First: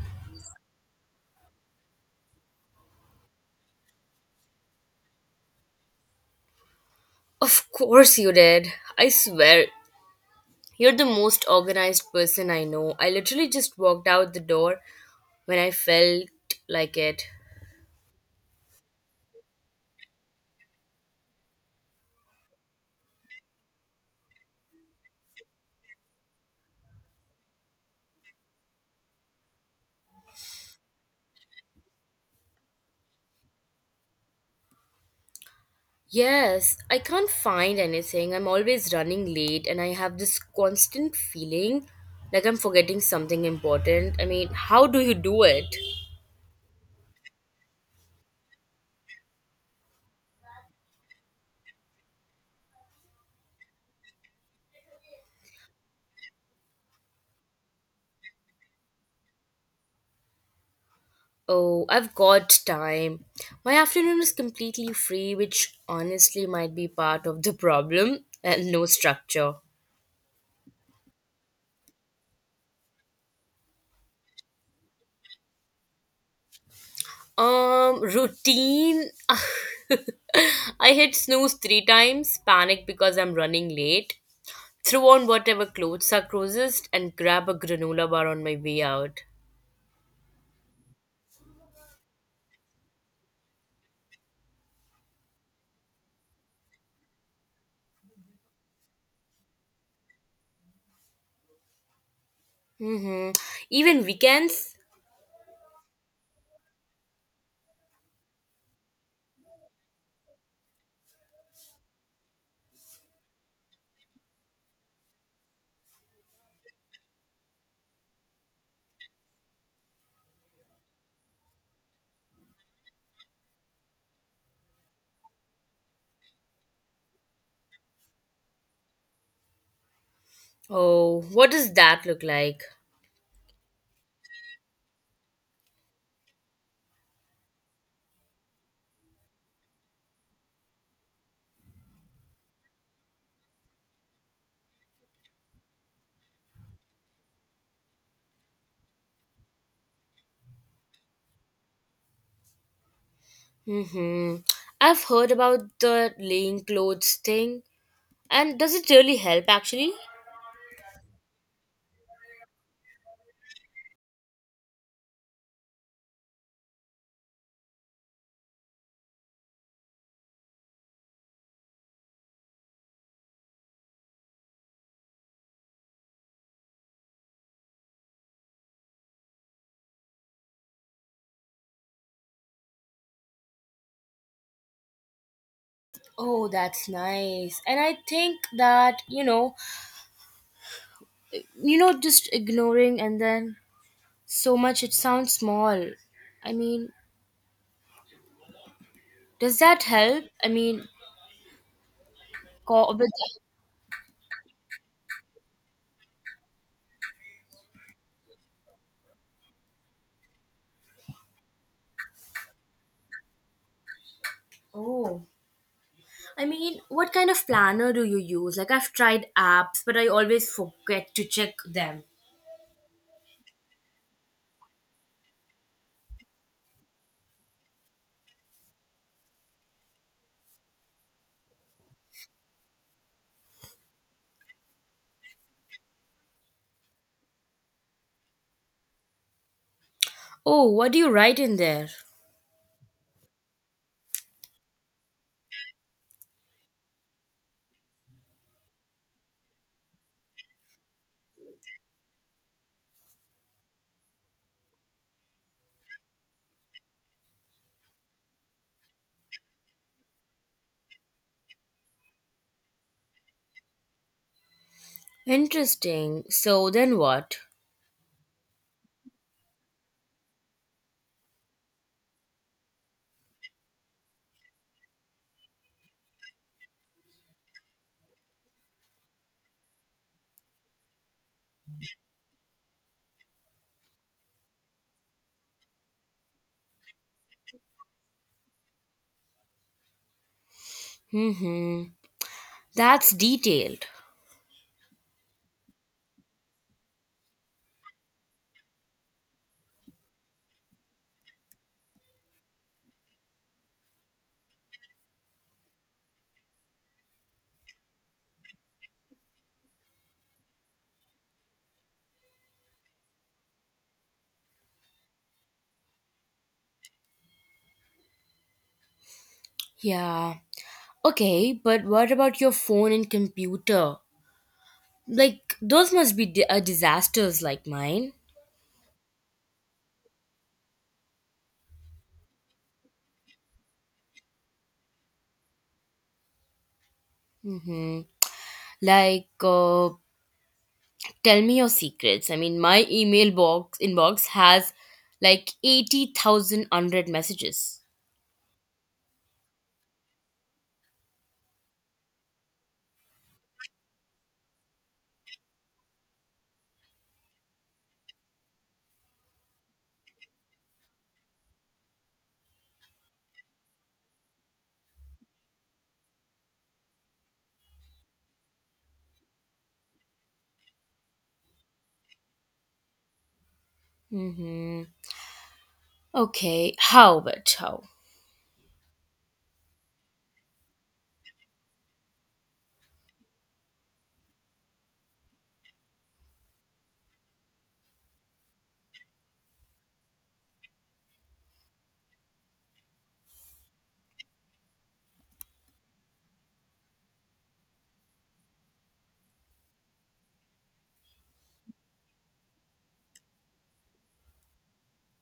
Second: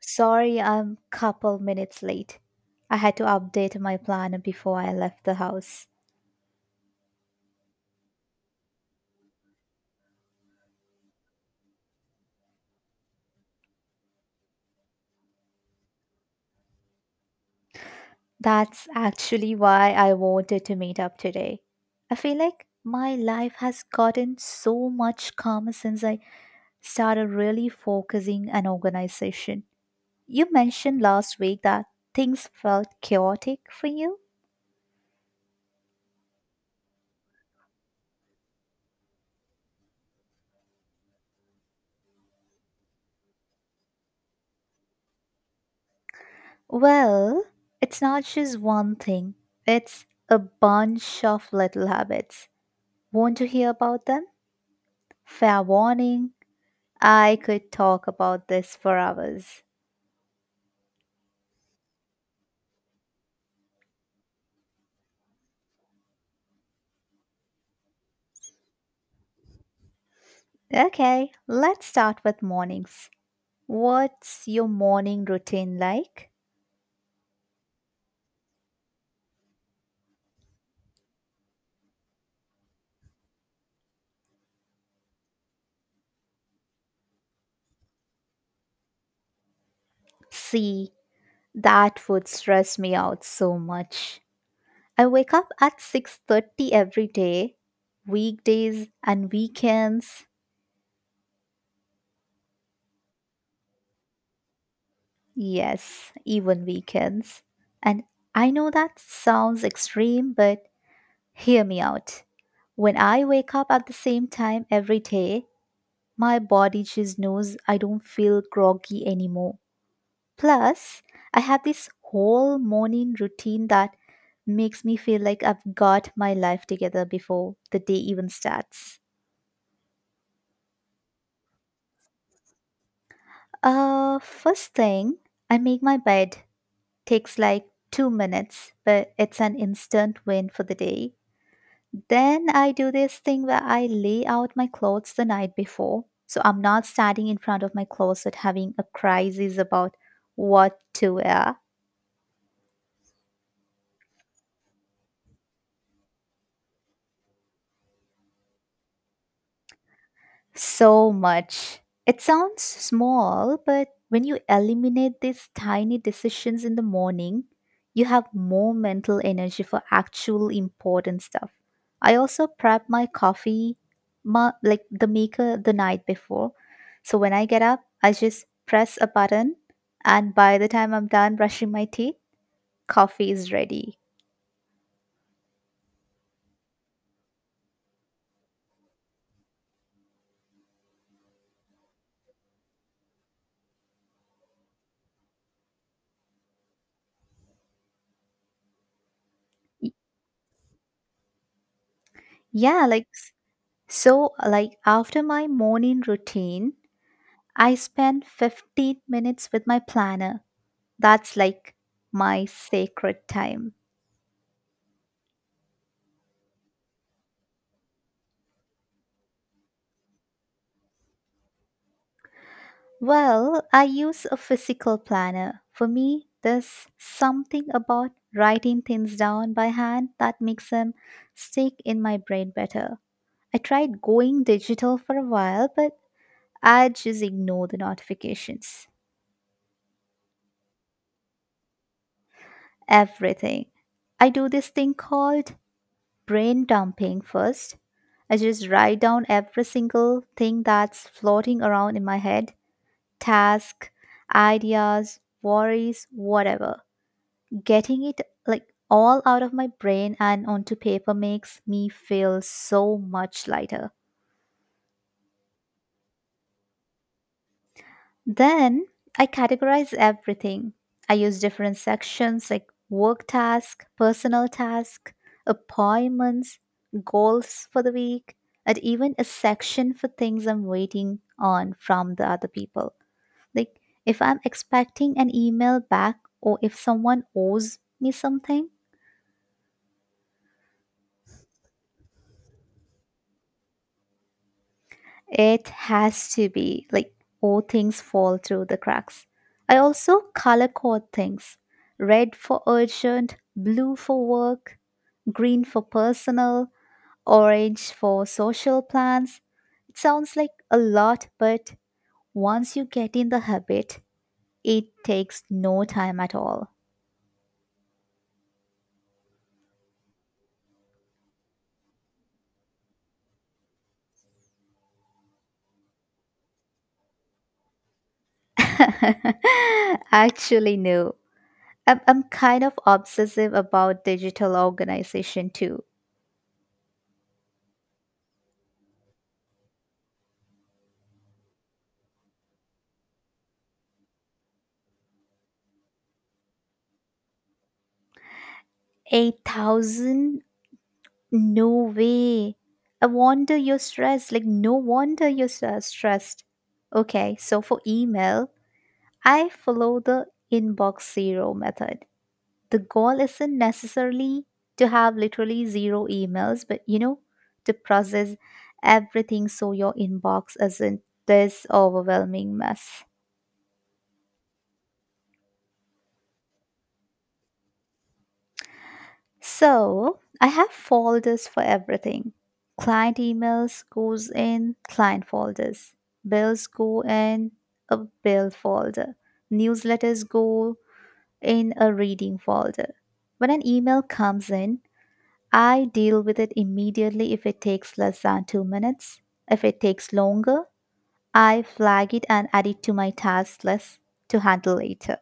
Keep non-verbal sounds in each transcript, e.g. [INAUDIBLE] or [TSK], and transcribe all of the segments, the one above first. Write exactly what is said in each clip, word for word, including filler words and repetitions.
Sorry, I'm couple minutes late. I had to update my plan before I left the house. Of course you did. I swear, you're the most organized person I know. I literally just walked out the door when I felt like it. That's actually why I wanted to meet up today. I feel like my life has gotten so much calmer since I started really focusing on organization. You mentioned last week that things felt chaotic for you. Yes, I can't find anything. I'm always running late and I have this constant feeling like I'm forgetting something important. I mean, how do you do it? Well, it's not just one thing, it's a bunch of little habits. Want to hear about them? Fair warning, I could talk about this for hours. Oh, I've got time. My afternoon is completely free, which honestly might be part of the problem and no structure. Okay, let's start with mornings. What's your morning routine like? Um, routine. [LAUGHS] I hit snooze three times, panic because I'm running late, throw on whatever clothes are closest, and grab a granola bar on my way out. See, that would stress me out so much. I wake up at six thirty every day, weekdays and weekends. Mm-hmm. Even weekends? Yes, even weekends. And I know that sounds extreme, but hear me out. When I wake up at the same time every day, my body just knows. I don't feel groggy anymore. Plus, I have this whole morning routine that makes me feel like I've got my life together before the day even starts. Oh, what does that look like? Uh, first thing, I make my bed. Takes like two minutes, but it's an instant win for the day. Then I do this thing where I lay out my clothes the night before, so I'm not standing in front of my closet having a crisis about what to wear. Mm-hmm. I've heard about the laying clothes thing. And does it really help actually? So much. It sounds small, but when you eliminate these tiny decisions in the morning, you have more mental energy for actual important stuff. I also prep my coffee, ma- like the maker, the night before. So when I get up, I just press a button, and by the time I'm done brushing my teeth, coffee is ready. Oh, that's nice. And I think that, you know, you know, just ignoring. And then, so much. It sounds small. I mean, does that Y- help? I mean, Yeah, co- like with s- so, like, after my morning routine, I spend fifteen minutes with my planner. That's like my sacred time. oh, I mean, what kind of planner do you use? Like, I've tried apps, but I always forget to check them. Well, I use a physical planner. For me, there's something about writing things down by hand that makes them stick in my brain better. I tried going digital for a while, but I just ignore the notifications. Oh, what do you write in there? Everything. I do this thing called brain dumping first. I just write down every single thing that's floating around in my head: task, ideas, worries, whatever. Getting it, like, all out of my brain and onto paper makes me feel so much lighter. Interesting. So then what? Then I categorize everything. I use different sections like work task, personal task, appointments, goals for the week, and even a section for things I'm waiting on from the other people. Like, if I'm expecting an email back or if someone owes me something. Hmm, that's detailed. It has to be. Like, all things fall through the cracks. I also color code things: red for urgent, blue for work, green for personal, orange for social plans. It sounds like a lot, but once you get in the habit, it takes no time at all. Yeah, okay, but what about your phone and computer? Like, those must be di- uh, disasters like mine. [LAUGHS] Actually, no. I'm, I'm kind of obsessive about digital organization too. Mm. Like, uh, tell me your secrets. I mean, my email box inbox has like eighty thousand unread messages. eight thousand? No way. I wonder you're stressed. Like, no wonder you're stre- stressed. Okay, so for email, I follow the inbox zero method. The goal isn't necessarily to have literally zero emails, but, you know, to process everything so your inbox isn't this overwhelming mess. Mm-hmm. Okay, how about how? So I have folders for everything. Client emails goes in client folders. Bills go in a bill folder. Newsletters go in a reading folder. When an email comes in, I deal with it immediately if it takes less than two minutes. If it takes longer, I flag it and add it to my task list to handle later.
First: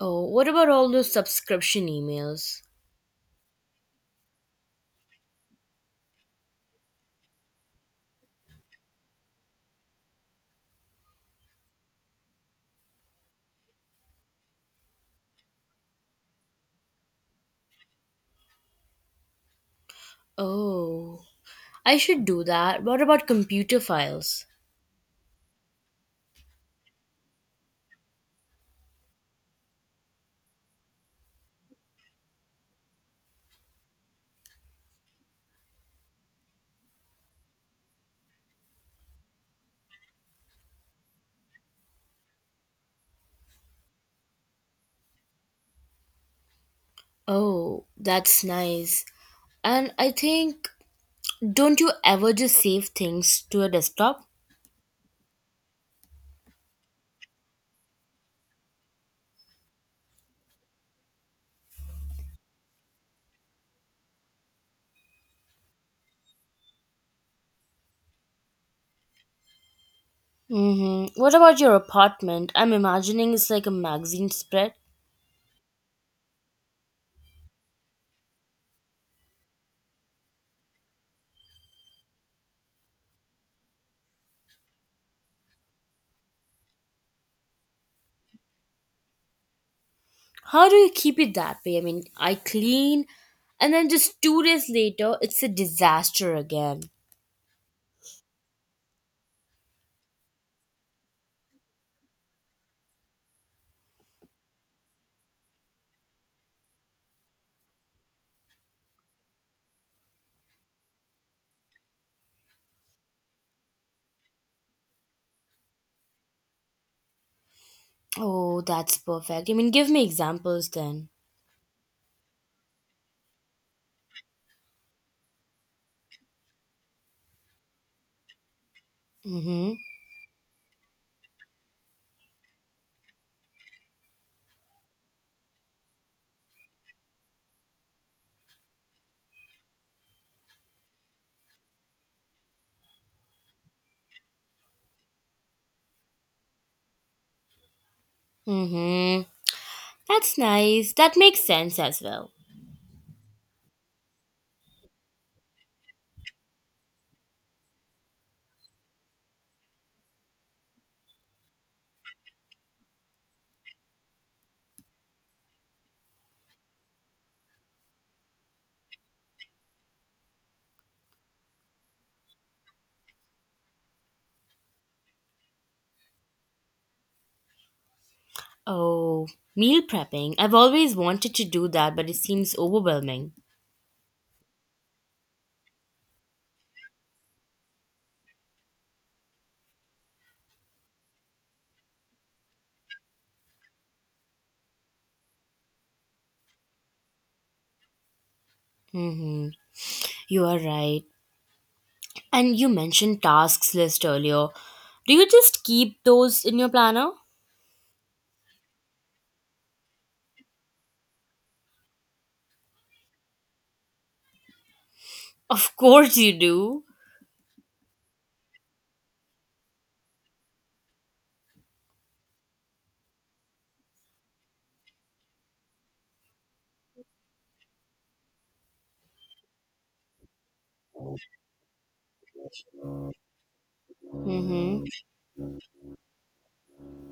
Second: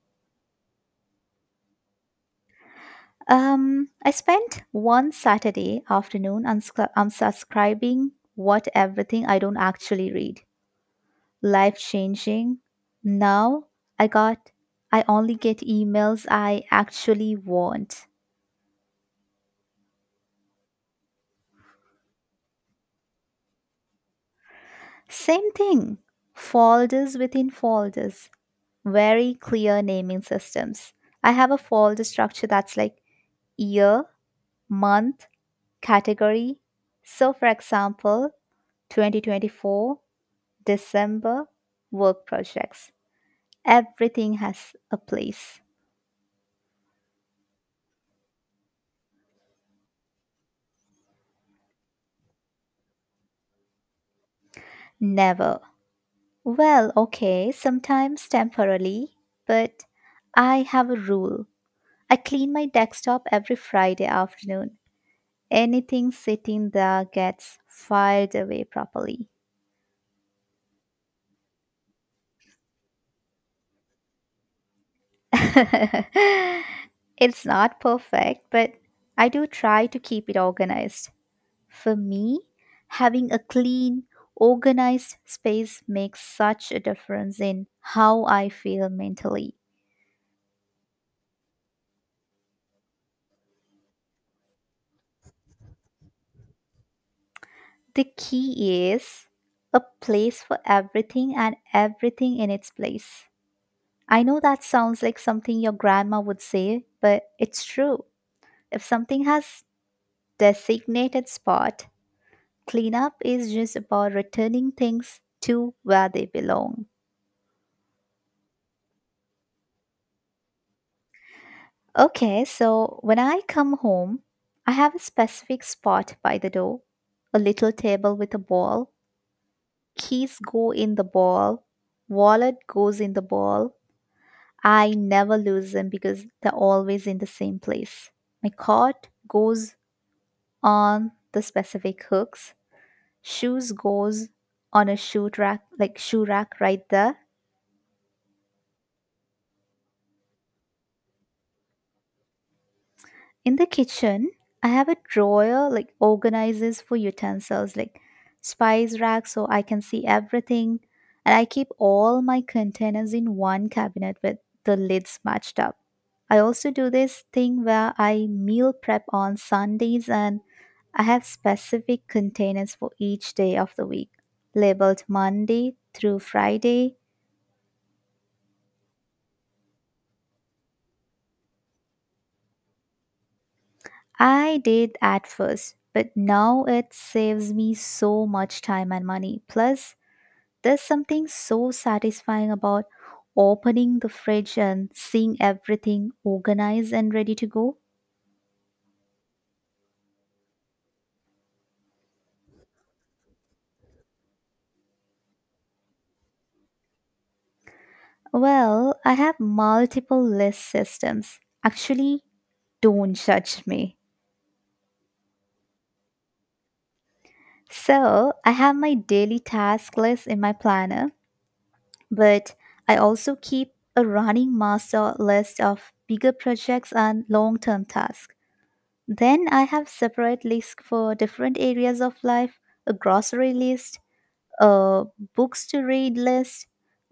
Oh, what about all those subscription emails? Um, I spent one Saturday afternoon unscri- unsubscribing what everything I don't actually read. Life changing. Now I got I only get emails I actually want. Oh, I should do that. What about computer files? Same thing. Folders within folders. Very clear naming systems. I have a folder structure that's like year, month, category. So for example, twenty twenty-four December, work projects. Everything has a place. Oh, that's nice. And I think, don't you ever just save things to a desktop? Never. Well, okay, sometimes temporarily, but I have a rule. I clean my desktop every Friday afternoon. Anything sitting there gets filed away properly. Mm-hmm. What about your apartment? I'm imagining it's like a magazine spread. [LAUGHS] It's not perfect, but I do try to keep it organized. For me, having a clean, organized space makes such a difference in how I feel mentally. How do you keep it that way? I mean, I clean and then just two days later, it's a disaster again. The key is a place for everything and everything in its place. I know that sounds like something your grandma would say, but it's true. If something has designated spot, cleanup is just about returning things to where they belong. Oh, that's perfect. I mean, give me examples then. Okay, so when I come home, I have a specific spot by the door, a little table with a ball. Mm hmm. Keys go in the ball, wallet goes in the ball. I never lose them because they're always in the same place. My coat goes on the specific hooks. Shoes goes on a shoe rack, like shoe rack right there. Mm hmm. That's nice. That makes sense as well. In the kitchen, I have a drawer like organizes for utensils like spice rack so I can see everything, and I keep all my containers in one cabinet with the lids matched up. I also do this thing where I meal prep on Sundays, and I have specific containers for each day of the week, labeled Monday through Friday. Oh, meal prepping. I've always wanted to do that, but it seems overwhelming. I did at first, but now it saves me so much time and money. Plus, there's something so satisfying about opening the fridge and seeing everything organized and ready to go. Mm hmm. You are right. And you mentioned tasks list earlier. Do you just keep those in your planner? Well, I have multiple list systems. Actually, don't judge me. Of course you do. So, I have my daily task list in my planner, but I also keep a running master list of bigger projects and long term tasks. Then I have separate lists for different areas of life: a grocery list, Mm hmm. uh, books to read list,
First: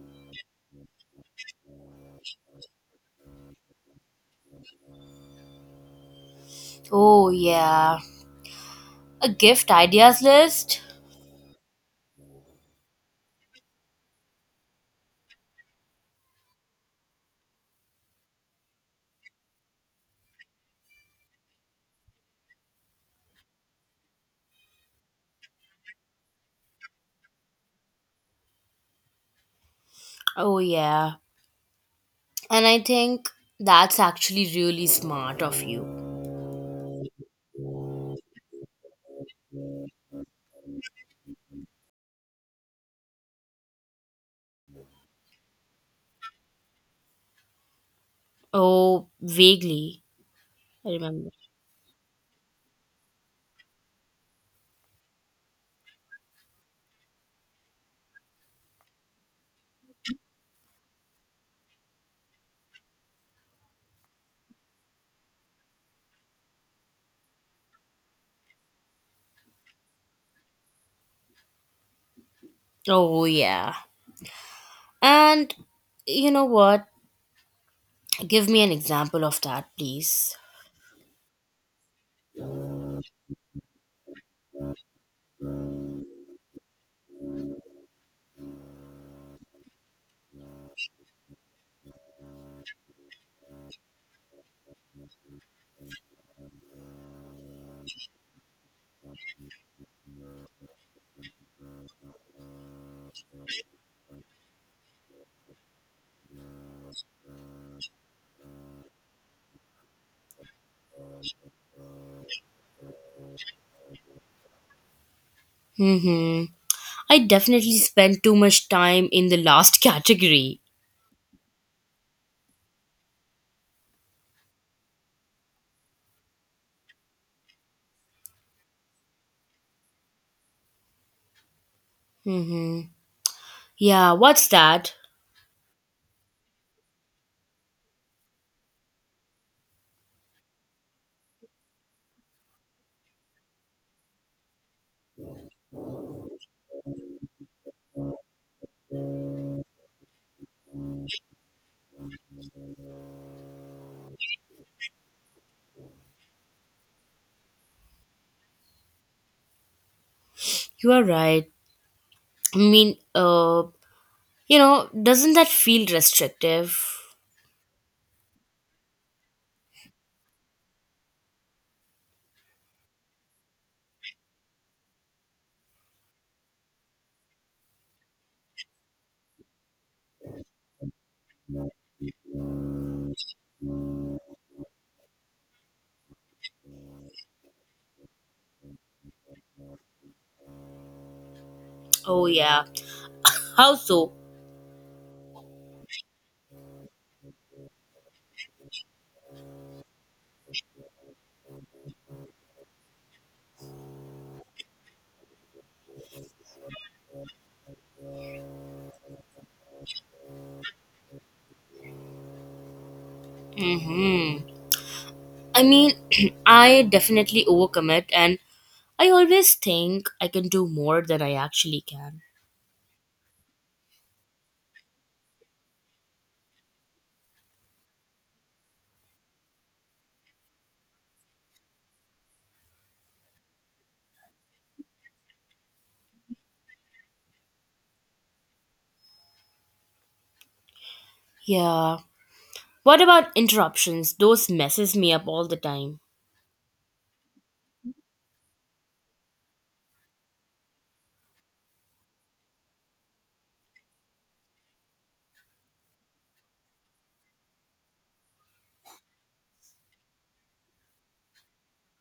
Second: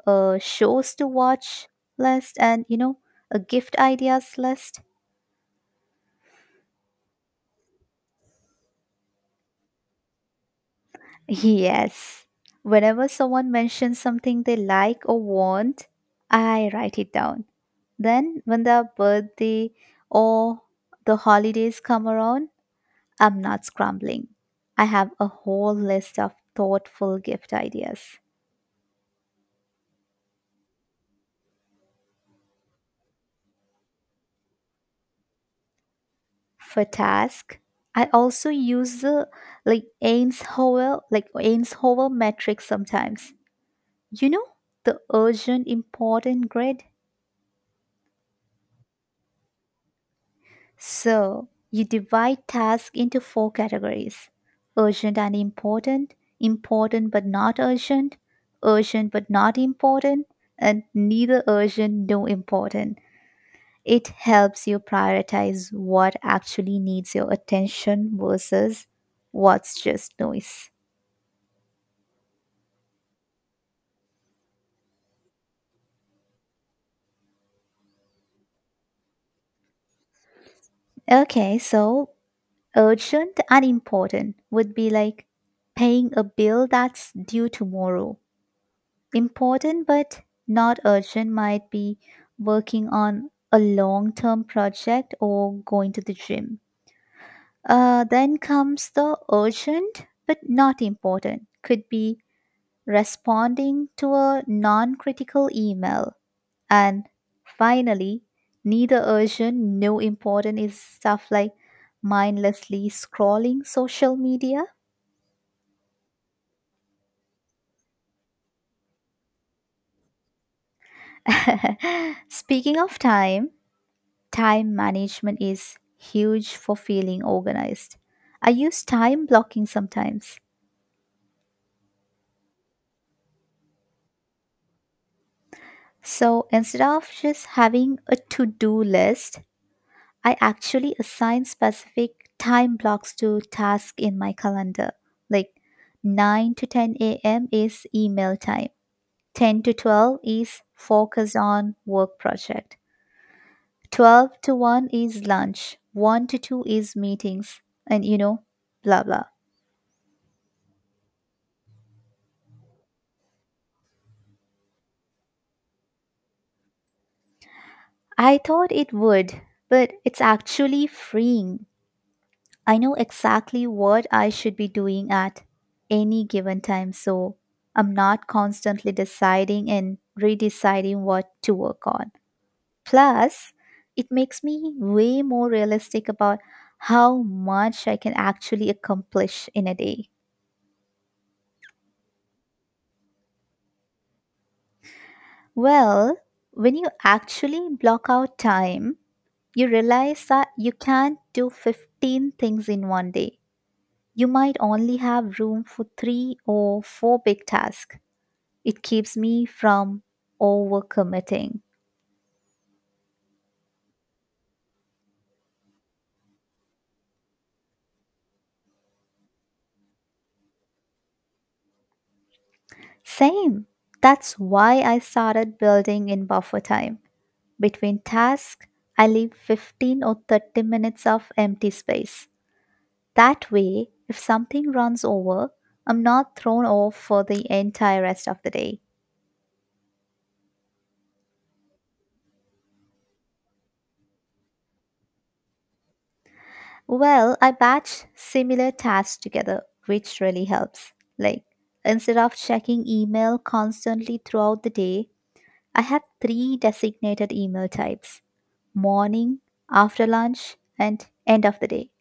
uh, shows to watch list, and, you know, a gift ideas list. [LAUGHS] Oh, yeah. A gift ideas list? Yes. Whenever someone mentions something they like or want, I write it down. Then, when the birthday or the holidays come around, I'm not scrambling. I have a whole list of thoughtful gift ideas. Oh, yeah. And I think that's actually really smart of you. For task. I also use the like Eisenhower like Eisenhower metric sometimes. You know, the urgent important grid. Oh, vaguely. I remember. So you divide tasks into four categories: urgent and important, important but not urgent, urgent but not important, and neither urgent nor important. It helps you prioritize what actually needs your attention versus what's just noise. Oh, yeah. And you know what? Give me an example of that, please. Okay, so urgent and important would be like paying a bill that's due tomorrow. Important but not urgent might be working on a long term project or going to the gym. Uh, then comes the urgent but not important, could be responding to a non critical email, and finally, neither urgent nor important is stuff like mindlessly scrolling social media. Mm-hmm. I definitely spent too much time in the last [LAUGHS] category. [LAUGHS] Speaking of time, time management is huge for feeling organized. I use time blocking sometimes. Mm-hmm. Yeah, what's that? So instead of just having a to do list, I actually assign specific time blocks to tasks in my calendar. Like nine to ten a m is email time. ten to twelve is focus on work project. twelve to one is lunch. one to two is meetings, and, you know, blah blah. You are right. I mean, uh, you know, doesn't that feel restrictive? I thought it would, but it's actually freeing. I know exactly what I should be doing at any given time, so I'm not constantly deciding and redeciding what to work on. Plus, it makes me way more realistic about how much I can actually accomplish in a day. Oh, yeah. How so? Well, when you actually block out time, you realize that you can't do fifteen things in one day. You might only have room for three or four big tasks. It keeps me from overcommitting. Hmm. I mean, [CLEARS THROAT] I definitely overcommit, and I always think I can do more than I actually can. Same. That's why I started building in buffer time. Between tasks, I leave fifteen or thirty minutes of empty space. That way, if something runs over, I'm not thrown off for the entire rest of the day. Yeah. What about interruptions? Those messes me up all the time. Well, I batch similar tasks together, which really helps. Like, instead of checking email constantly throughout the day, I have three designated email types: morning, after lunch, and end of the day.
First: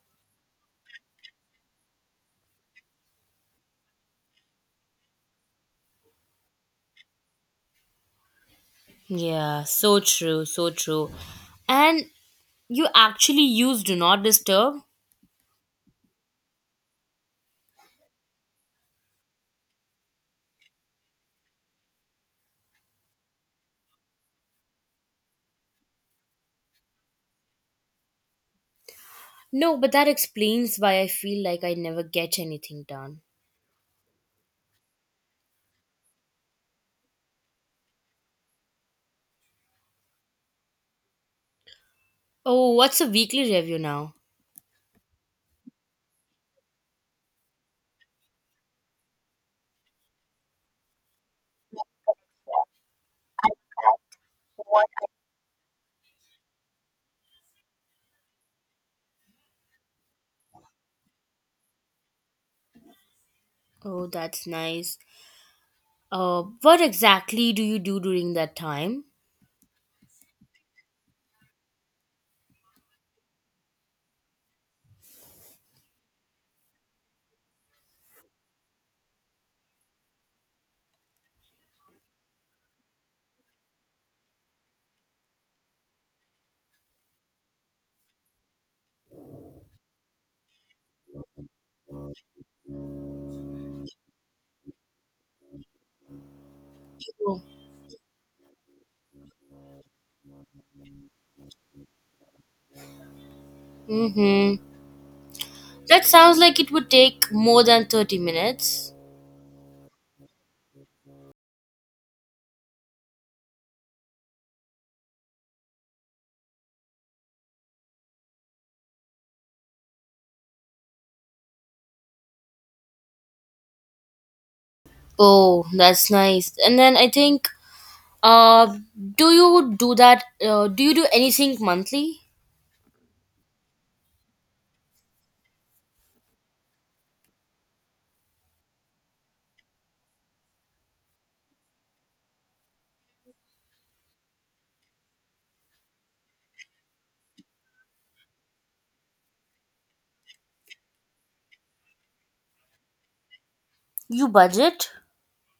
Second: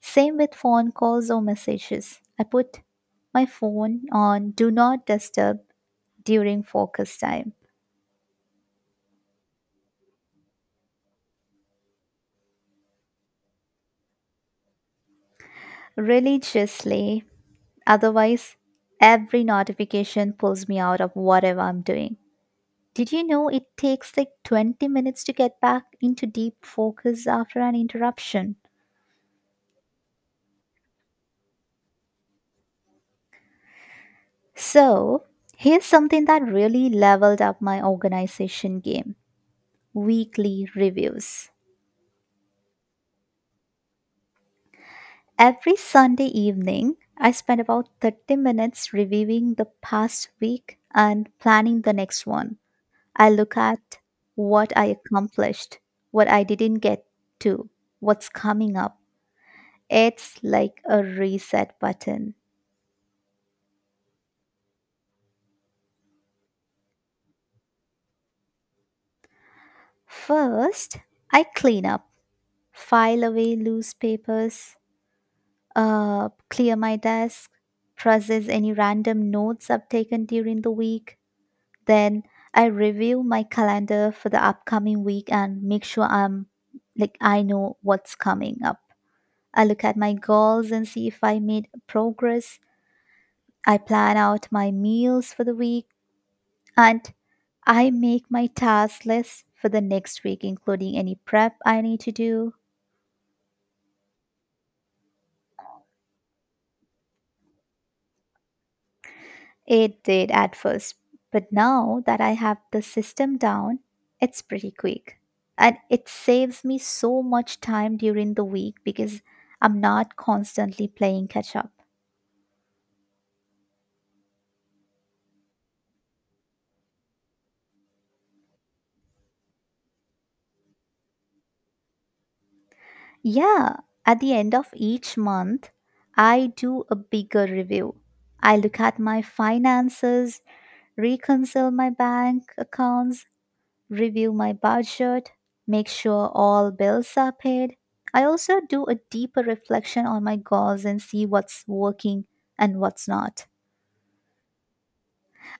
Same with phone calls or messages. I put my phone on do not disturb during focus time Yeah, so true, so true. And you actually use do not disturb? religiously. Otherwise, every notification pulls me out of whatever I'm doing. Did you know it takes like twenty minutes to get back into deep focus after an interruption? No, but that explains why I feel like I never get anything done. So, here's something that really leveled up my organization game: weekly reviews. Oh, what's a weekly review now? Every Sunday evening, I spend about thirty minutes reviewing the past week and planning the next one. I look at what I accomplished, what I didn't get to, what's coming up. It's like a reset button. Oh, that's nice. Uh, what exactly do you do during that time? First, I clean up, file away loose papers, uh, clear my desk, process any random notes I've taken during the week. Then I review my calendar for the upcoming week and make sure I'm like I know what's coming up. I look at my goals and see if I made progress. I plan out my meals for the week, and I make my task list for the next week, including any prep I need to do. Mm-hmm. That sounds like it would take more than thirty minutes. It did at first, but now that I have the system down, it's pretty quick. And it saves me so much time during the week because I'm not constantly playing catch up. Oh, that's nice. And then I think, uh, do you do that? Uh, do you do anything monthly? Yeah, at the end of each month, I do a bigger review. I look at my finances, reconcile my bank accounts, review my budget, make sure all bills are paid. I also do a deeper reflection on my goals and see what's working and what's not. You budget?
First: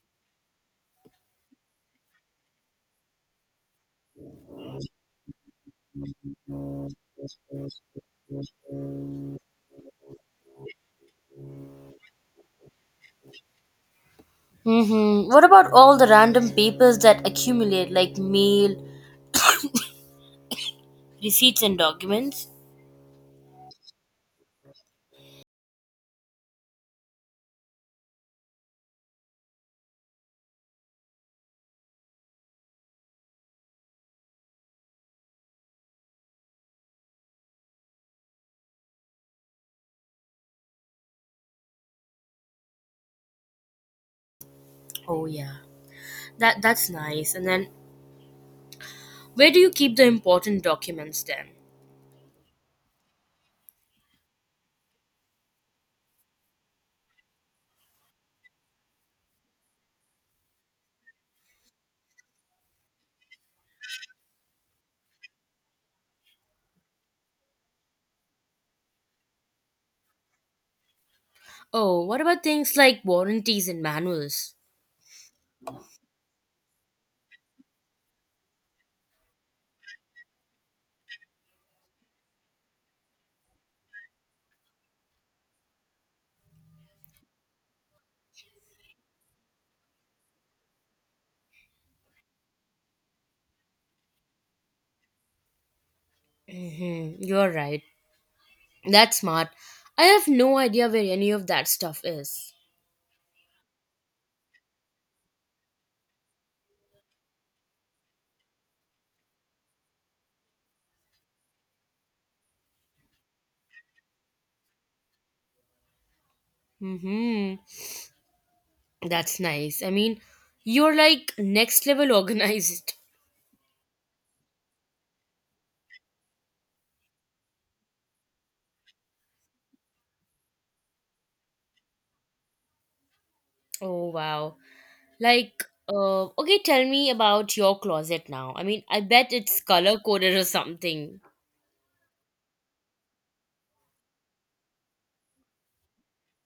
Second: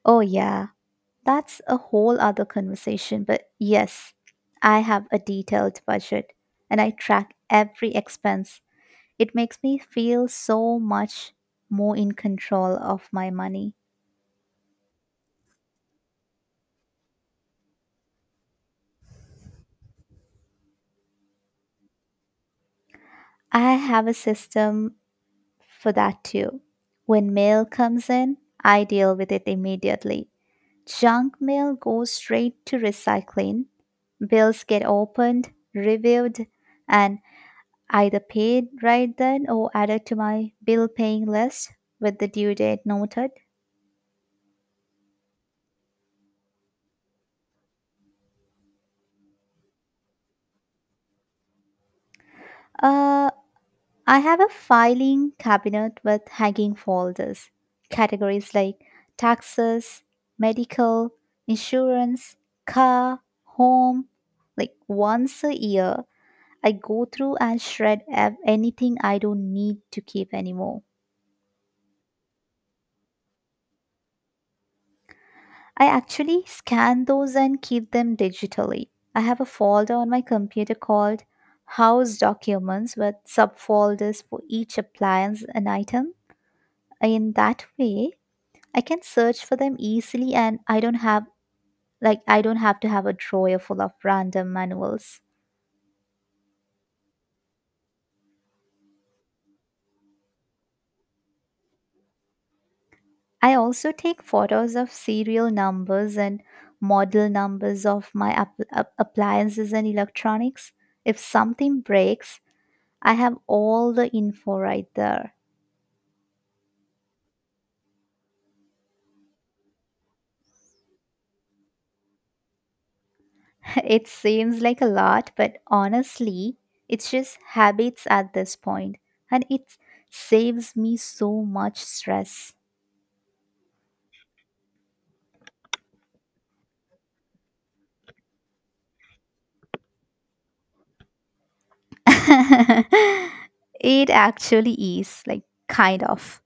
Oh, yeah, that's a whole other conversation. But yes, I have a detailed budget and I track every expense. It makes me feel so much more in control of my money. Mm-hmm. What about all the random papers that accumulate, like mail, receipts, and documents? I have a system for that too. When mail comes in, I deal with it immediately. Junk mail goes straight to recycling. Bills get opened, reviewed, and either paid right then or added to my bill paying list with the due date noted. Oh, yeah. That that's nice. And then, where do you keep the important documents then? Uh, I have a filing cabinet with hanging folders. Categories like taxes, medical, insurance, car, home. Like once a year, I go through and shred ev- anything I don't need to keep anymore. Oh, what about things like warranties and manuals? I actually scan those and keep them digitally. I have a folder on my computer called House Documents with subfolders for each appliance and item. In that way, I can search for them easily and I don't have like I don't have to have a drawer full of random manuals. Mm-hmm. You're right. That's smart. I have no idea where any of that stuff is. I also take photos of serial numbers and model numbers of my app- app- appliances and electronics. If something breaks, I have all the info right there. Hmm. That's nice. I mean, you're like next level [LAUGHS] organized. [LAUGHS] It seems like a lot, but honestly, it's just habits at this point, and it saves me so much stress. Oh, wow. Like, uh, okay, tell me about your closet now. I mean, I bet it's color coded or something. [LAUGHS] It actually is, like, kind of.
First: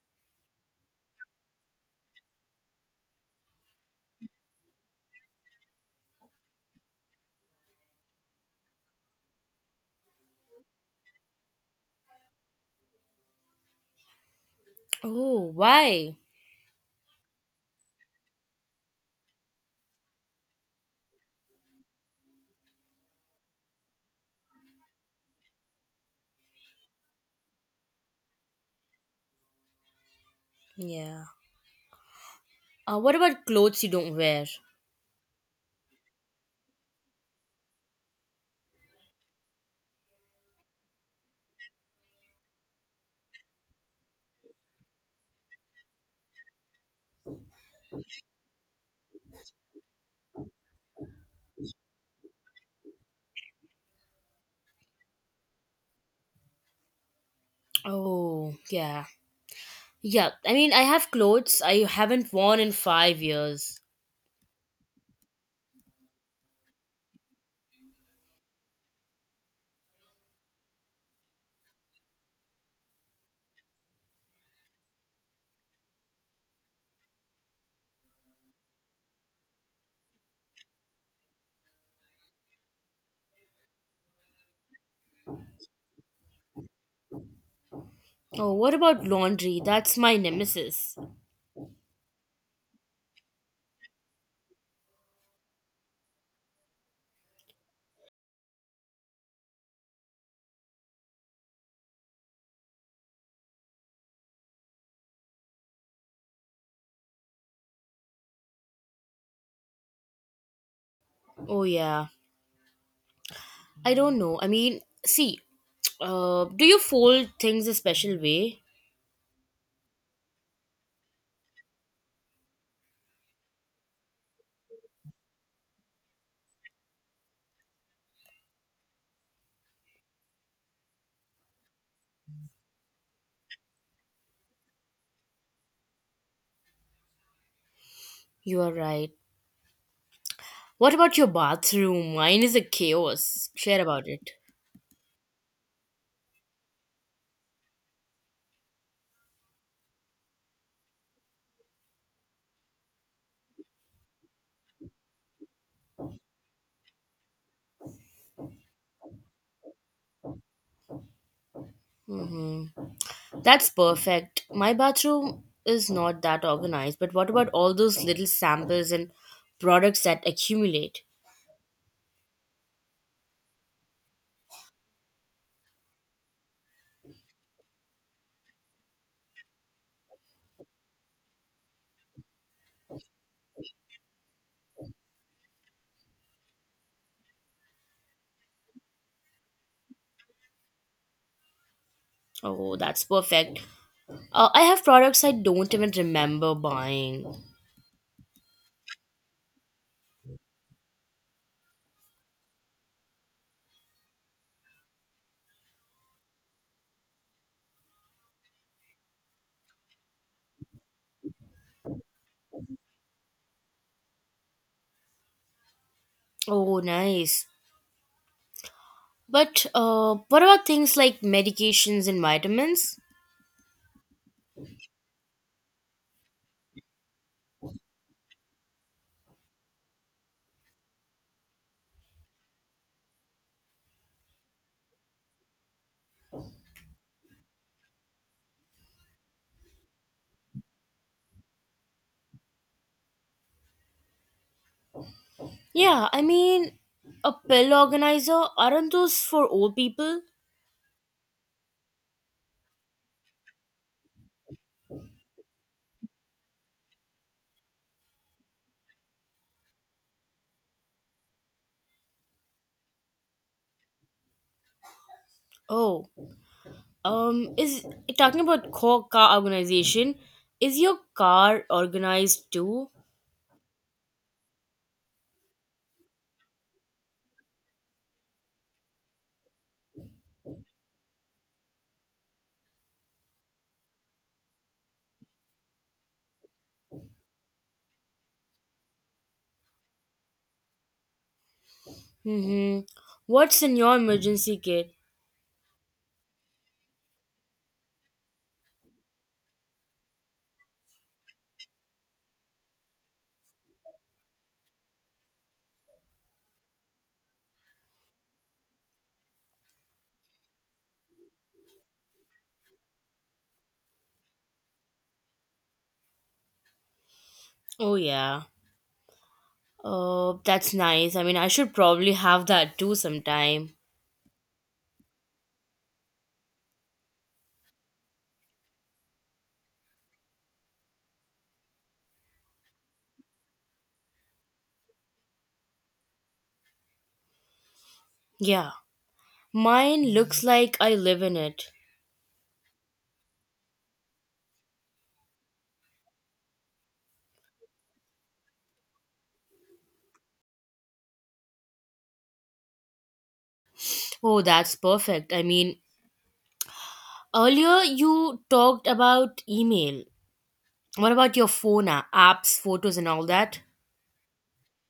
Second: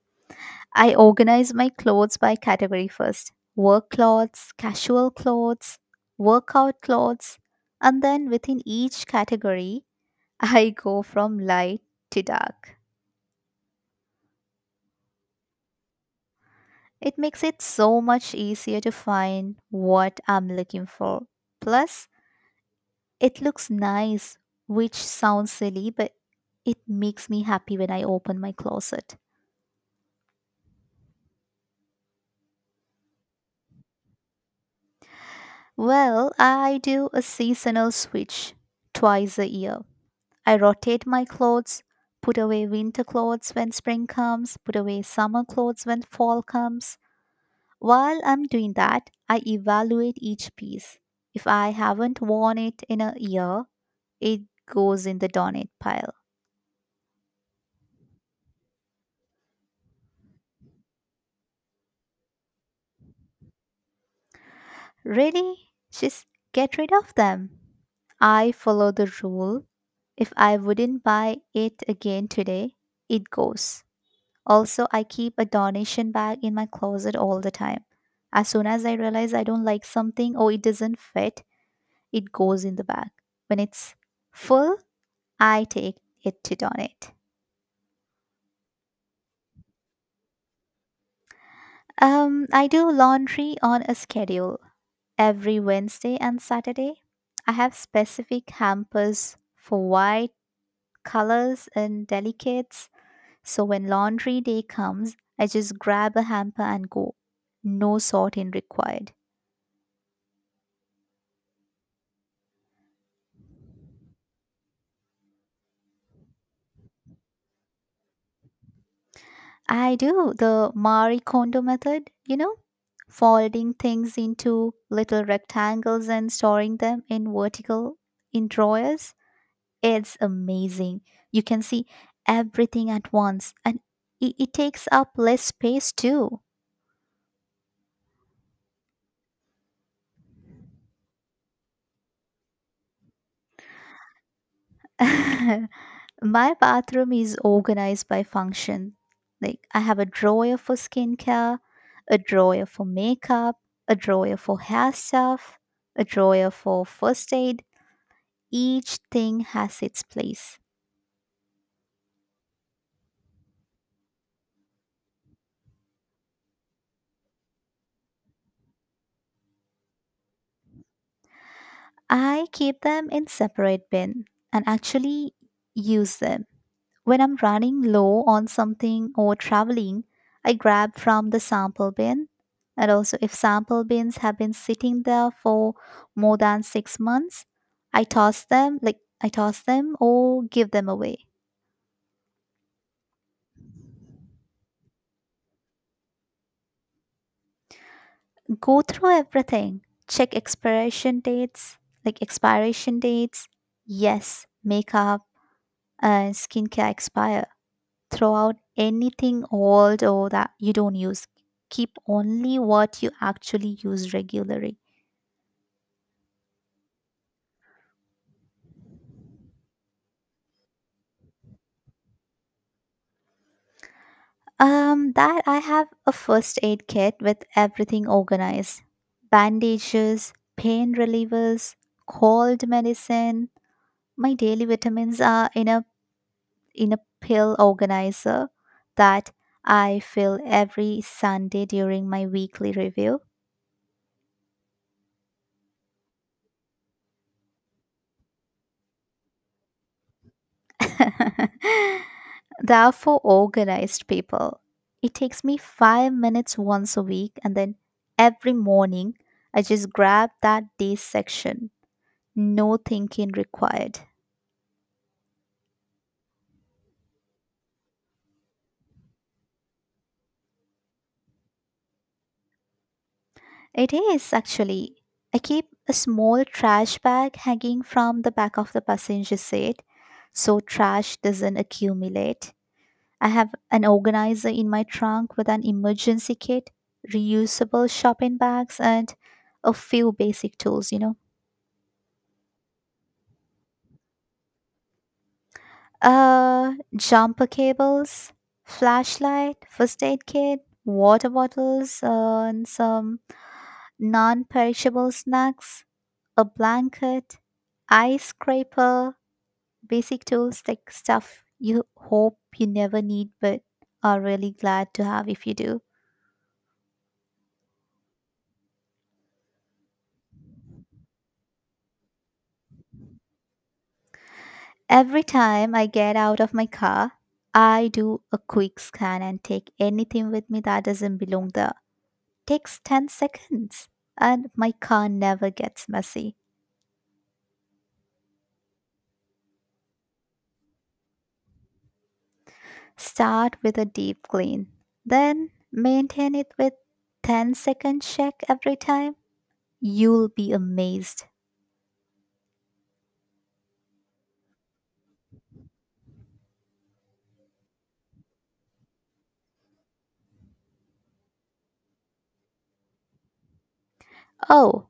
I organize my clothes by category: first, work clothes, casual clothes, workout clothes, and then within each category, [LAUGHS] I go from light to dark. Oh, why? It makes it so much easier to find what I'm looking for. Plus, it looks nice, which sounds silly, but it makes me happy when I open my closet. Yeah. Uh, what about clothes you don't wear? Well, I do a seasonal switch twice a year. I rotate my clothes, put away winter clothes when spring comes, put away summer clothes when fall comes. While I'm doing that, I evaluate each piece. If I haven't worn it in a year, it goes in the donate pile. Oh, yeah. Yeah, I mean, I have clothes I haven't worn in five years. Really? Just get rid of them. I follow the rule. If I wouldn't buy it again today, it goes. Also, I keep a donation bag in my closet all the time. As soon as I realize I don't like something or it doesn't fit, it goes in the bag. When it's full, I take it to donate. Oh, what about laundry? That's my nemesis. Um, I do laundry on a schedule. Every Wednesday and Saturday, I have specific hampers for white, colors, and delicates. So when laundry day comes, I just grab a hamper and go. No sorting required. Oh, yeah. I don't know. I mean, see, [TSK] uh, do you fold things a special way? I do the Marie Kondo method, you know, folding things into little rectangles and storing them in vertical in drawers. It's amazing. You can see everything at once and it, it takes up less space too. You are right. What about your bathroom? Mine is a chaos. Share about it. [LAUGHS] My bathroom is organized by function. Like I have a drawer for skincare, a drawer for makeup, a drawer for hair stuff, a drawer for first aid. Each thing has its place. Mm-hmm. That's perfect. My bathroom is not that organized, but what about all those little samples and products that accumulate? I keep them in separate bin and actually use them. When I'm running low on something or traveling, I grab from the sample bin. And also, if sample bins have been sitting there for more than six months, I toss them, like I toss them or give them away. Oh, that's perfect. Uh, I have products I don't even remember buying. Go through everything. Check expiration dates, like expiration dates. Yes, makeup and skincare expire. Throw out anything old or that you don't use. Keep only what you actually use regularly. Oh, nice. But uh, what about things like medications and vitamins? Um, that I have a first aid kit with everything organized: bandages, pain relievers, cold medicine. My daily vitamins are in a in a pill organizer that I fill every Sunday during my weekly review. Yeah, I mean, a pill organizer, aren't those for old people? [LAUGHS] They are for organized people. It takes me five minutes once a week, and then every morning I just grab that day's section. No thinking required. Oh, um, is talking about co- car organization, is your car organized too? It is actually. I keep a small trash bag hanging from the back of the passenger seat so trash doesn't accumulate. I have an organizer in my trunk with an emergency kit, reusable shopping bags, and a few basic tools, you know. Mm-hmm. What's in your emergency kit? Uh, jumper cables, flashlight, first aid kit, water bottles, uh, and some non perishable snacks, a blanket, ice scraper, basic tools, like stuff you hope you never need but are really glad to have if you do. Oh, yeah. Oh, that's nice. I mean, I should probably have that too sometime. Every time I get out of my car, I do a quick scan and take anything with me that doesn't belong there. Takes ten seconds and my car never gets messy. Yeah. Mine looks like I live in it. Start with a deep clean, then maintain it with ten-second check every time. You'll be amazed. Oh, that's perfect. I mean, earlier you talked about email. What about your phone, uh, apps, photos, and all that? Oh,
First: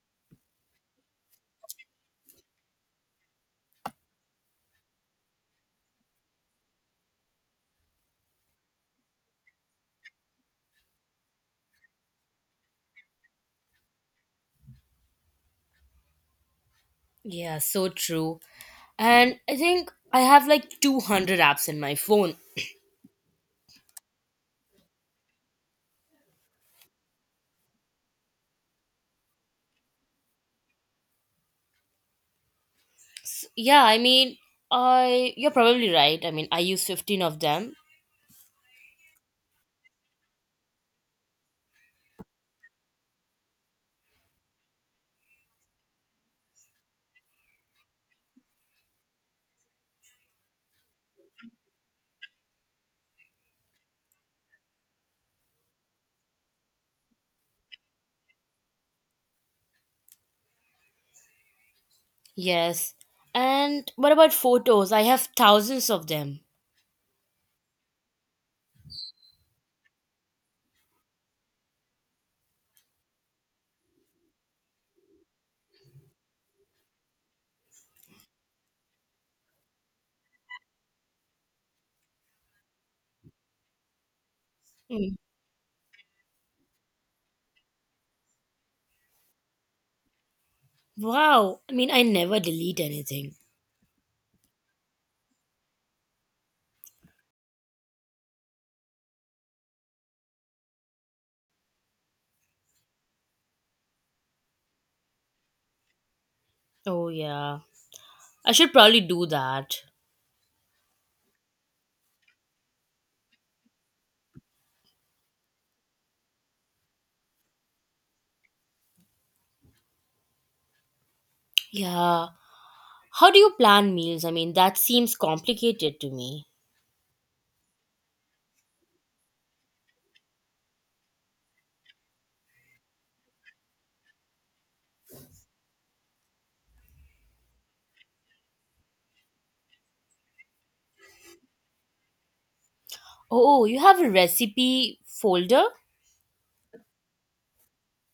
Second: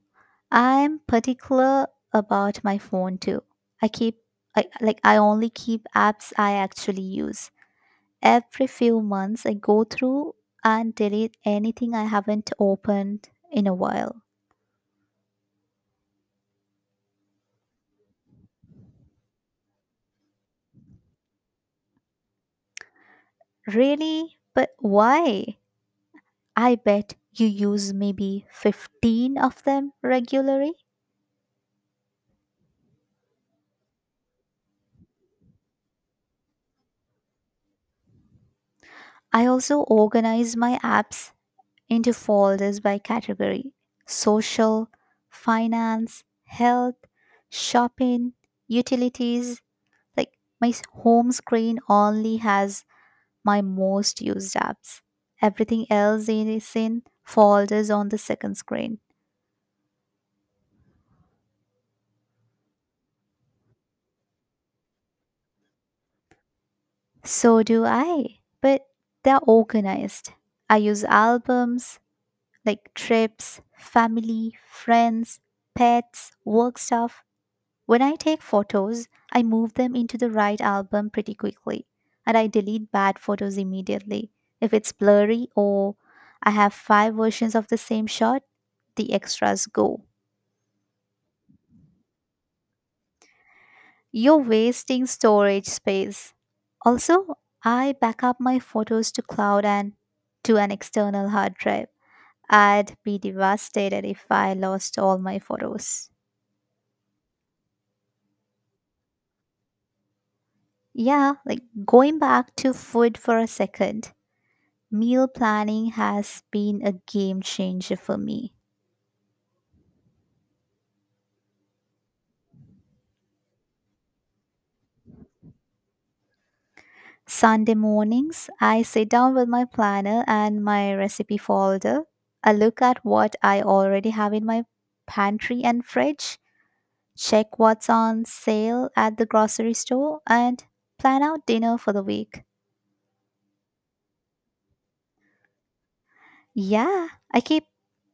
I'm particular about my phone too. I keep I, like I only keep apps I actually use. Every few months I go through and delete anything I haven't opened in a while. Yeah, so true. And I think I have like two hundred apps in my phone. Really? But why? I bet you use maybe fifteen of them regularly. Yeah, I mean, I you're probably right. I mean, I use fifteen of them. I also organize my apps into folders by category: social, finance, health, shopping, utilities. Like my s- home screen only has my most used apps. Everything else is in folders on the second screen. Yes. And what about photos? I have thousands of them. So do I, but they're organized. I use albums like trips, family, friends, pets, work stuff. When I take photos, I move them into the right album pretty quickly, and I delete bad photos immediately. If it's Mm. blurry or I have five versions of the same shot, the extras go. Wow. I mean, I never delete anything. You're wasting storage space. Also, I back up my photos to cloud and to an external hard drive. I'd be devastated if I lost all my photos. Oh, yeah. I should probably do that. Yeah, like going back to food for a second. Meal planning has been a game changer for me. Yeah. How do you plan meals? I mean, that seems complicated to me. Sunday mornings, I sit down with my planner and my recipe folder. I look at what I already have in my pantry and fridge, check what's on sale at the grocery store, and plan out dinner for the week. Oh, you have a recipe folder? Yeah, I keep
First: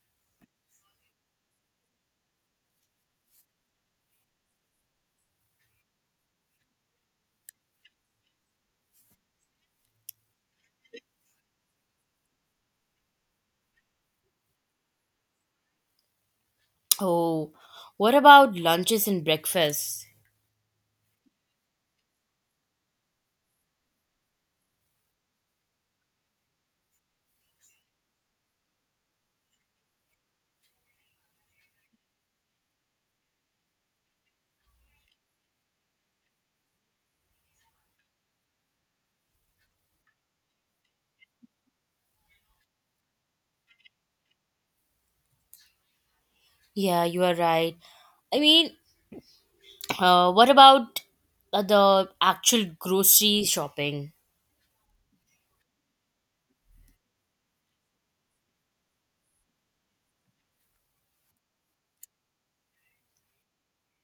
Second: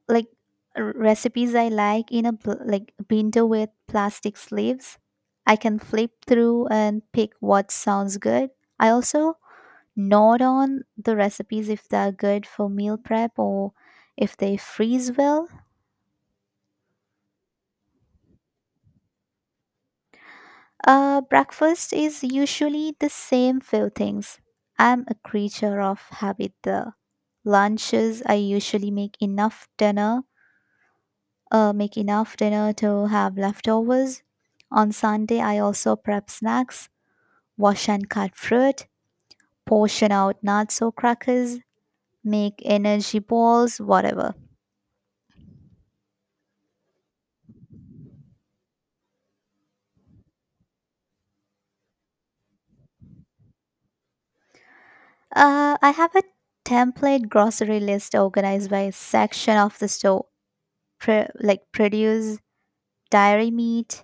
like r- recipes I like in a bl- like binder with plastic sleeves. I can flip through and pick what sounds good. I also not on the recipes if they are good for meal prep or if they freeze well. Oh, what about lunches and breakfasts? Uh, breakfast is usually the same few things. I'm a creature of habit though. Lunches, I usually make enough dinner, uh, make enough dinner to have leftovers. On Sunday, I also prep snacks, wash and cut fruit, portion out nuts or crackers, make energy balls, whatever. Yeah, you are right. I mean, uh, what about uh, the actual grocery shopping? Uh, I have a template grocery list organized by section of the store, Pre- like produce, dairy, meat,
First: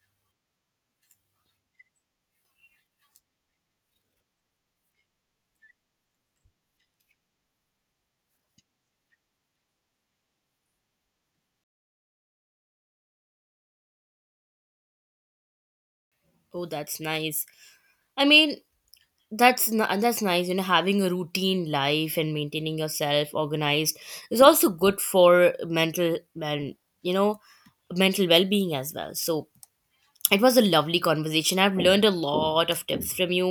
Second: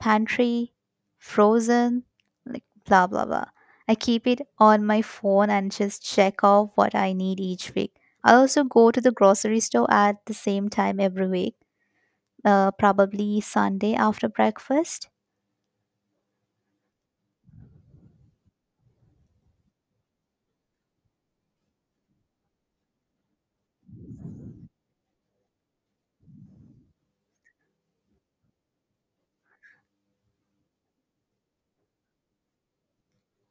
pantry, frozen, like blah blah blah. I keep it on my phone and just check off what I need each week. I also go to the grocery store at the same time every week, uh, probably Sunday after breakfast. Oh, that's nice. I mean, that's n- that's nice. You know, having a routine life and maintaining yourself organized is also good for mental and you know mental well-being as well. So it was a lovely conversation. I've learned a lot of tips from you.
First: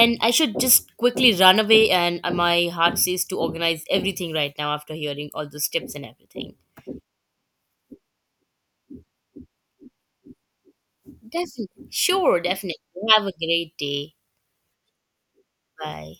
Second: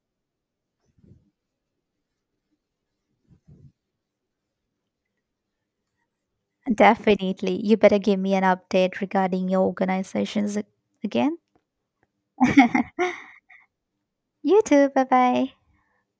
And I should just quickly run away. And uh, my heart says to organize everything right now after hearing all those tips and everything. Definitely. You better give me an update regarding your organizations a- again. Definitely. Sure, definitely. [LAUGHS] Have a great day. You too. Bye bye. Bye.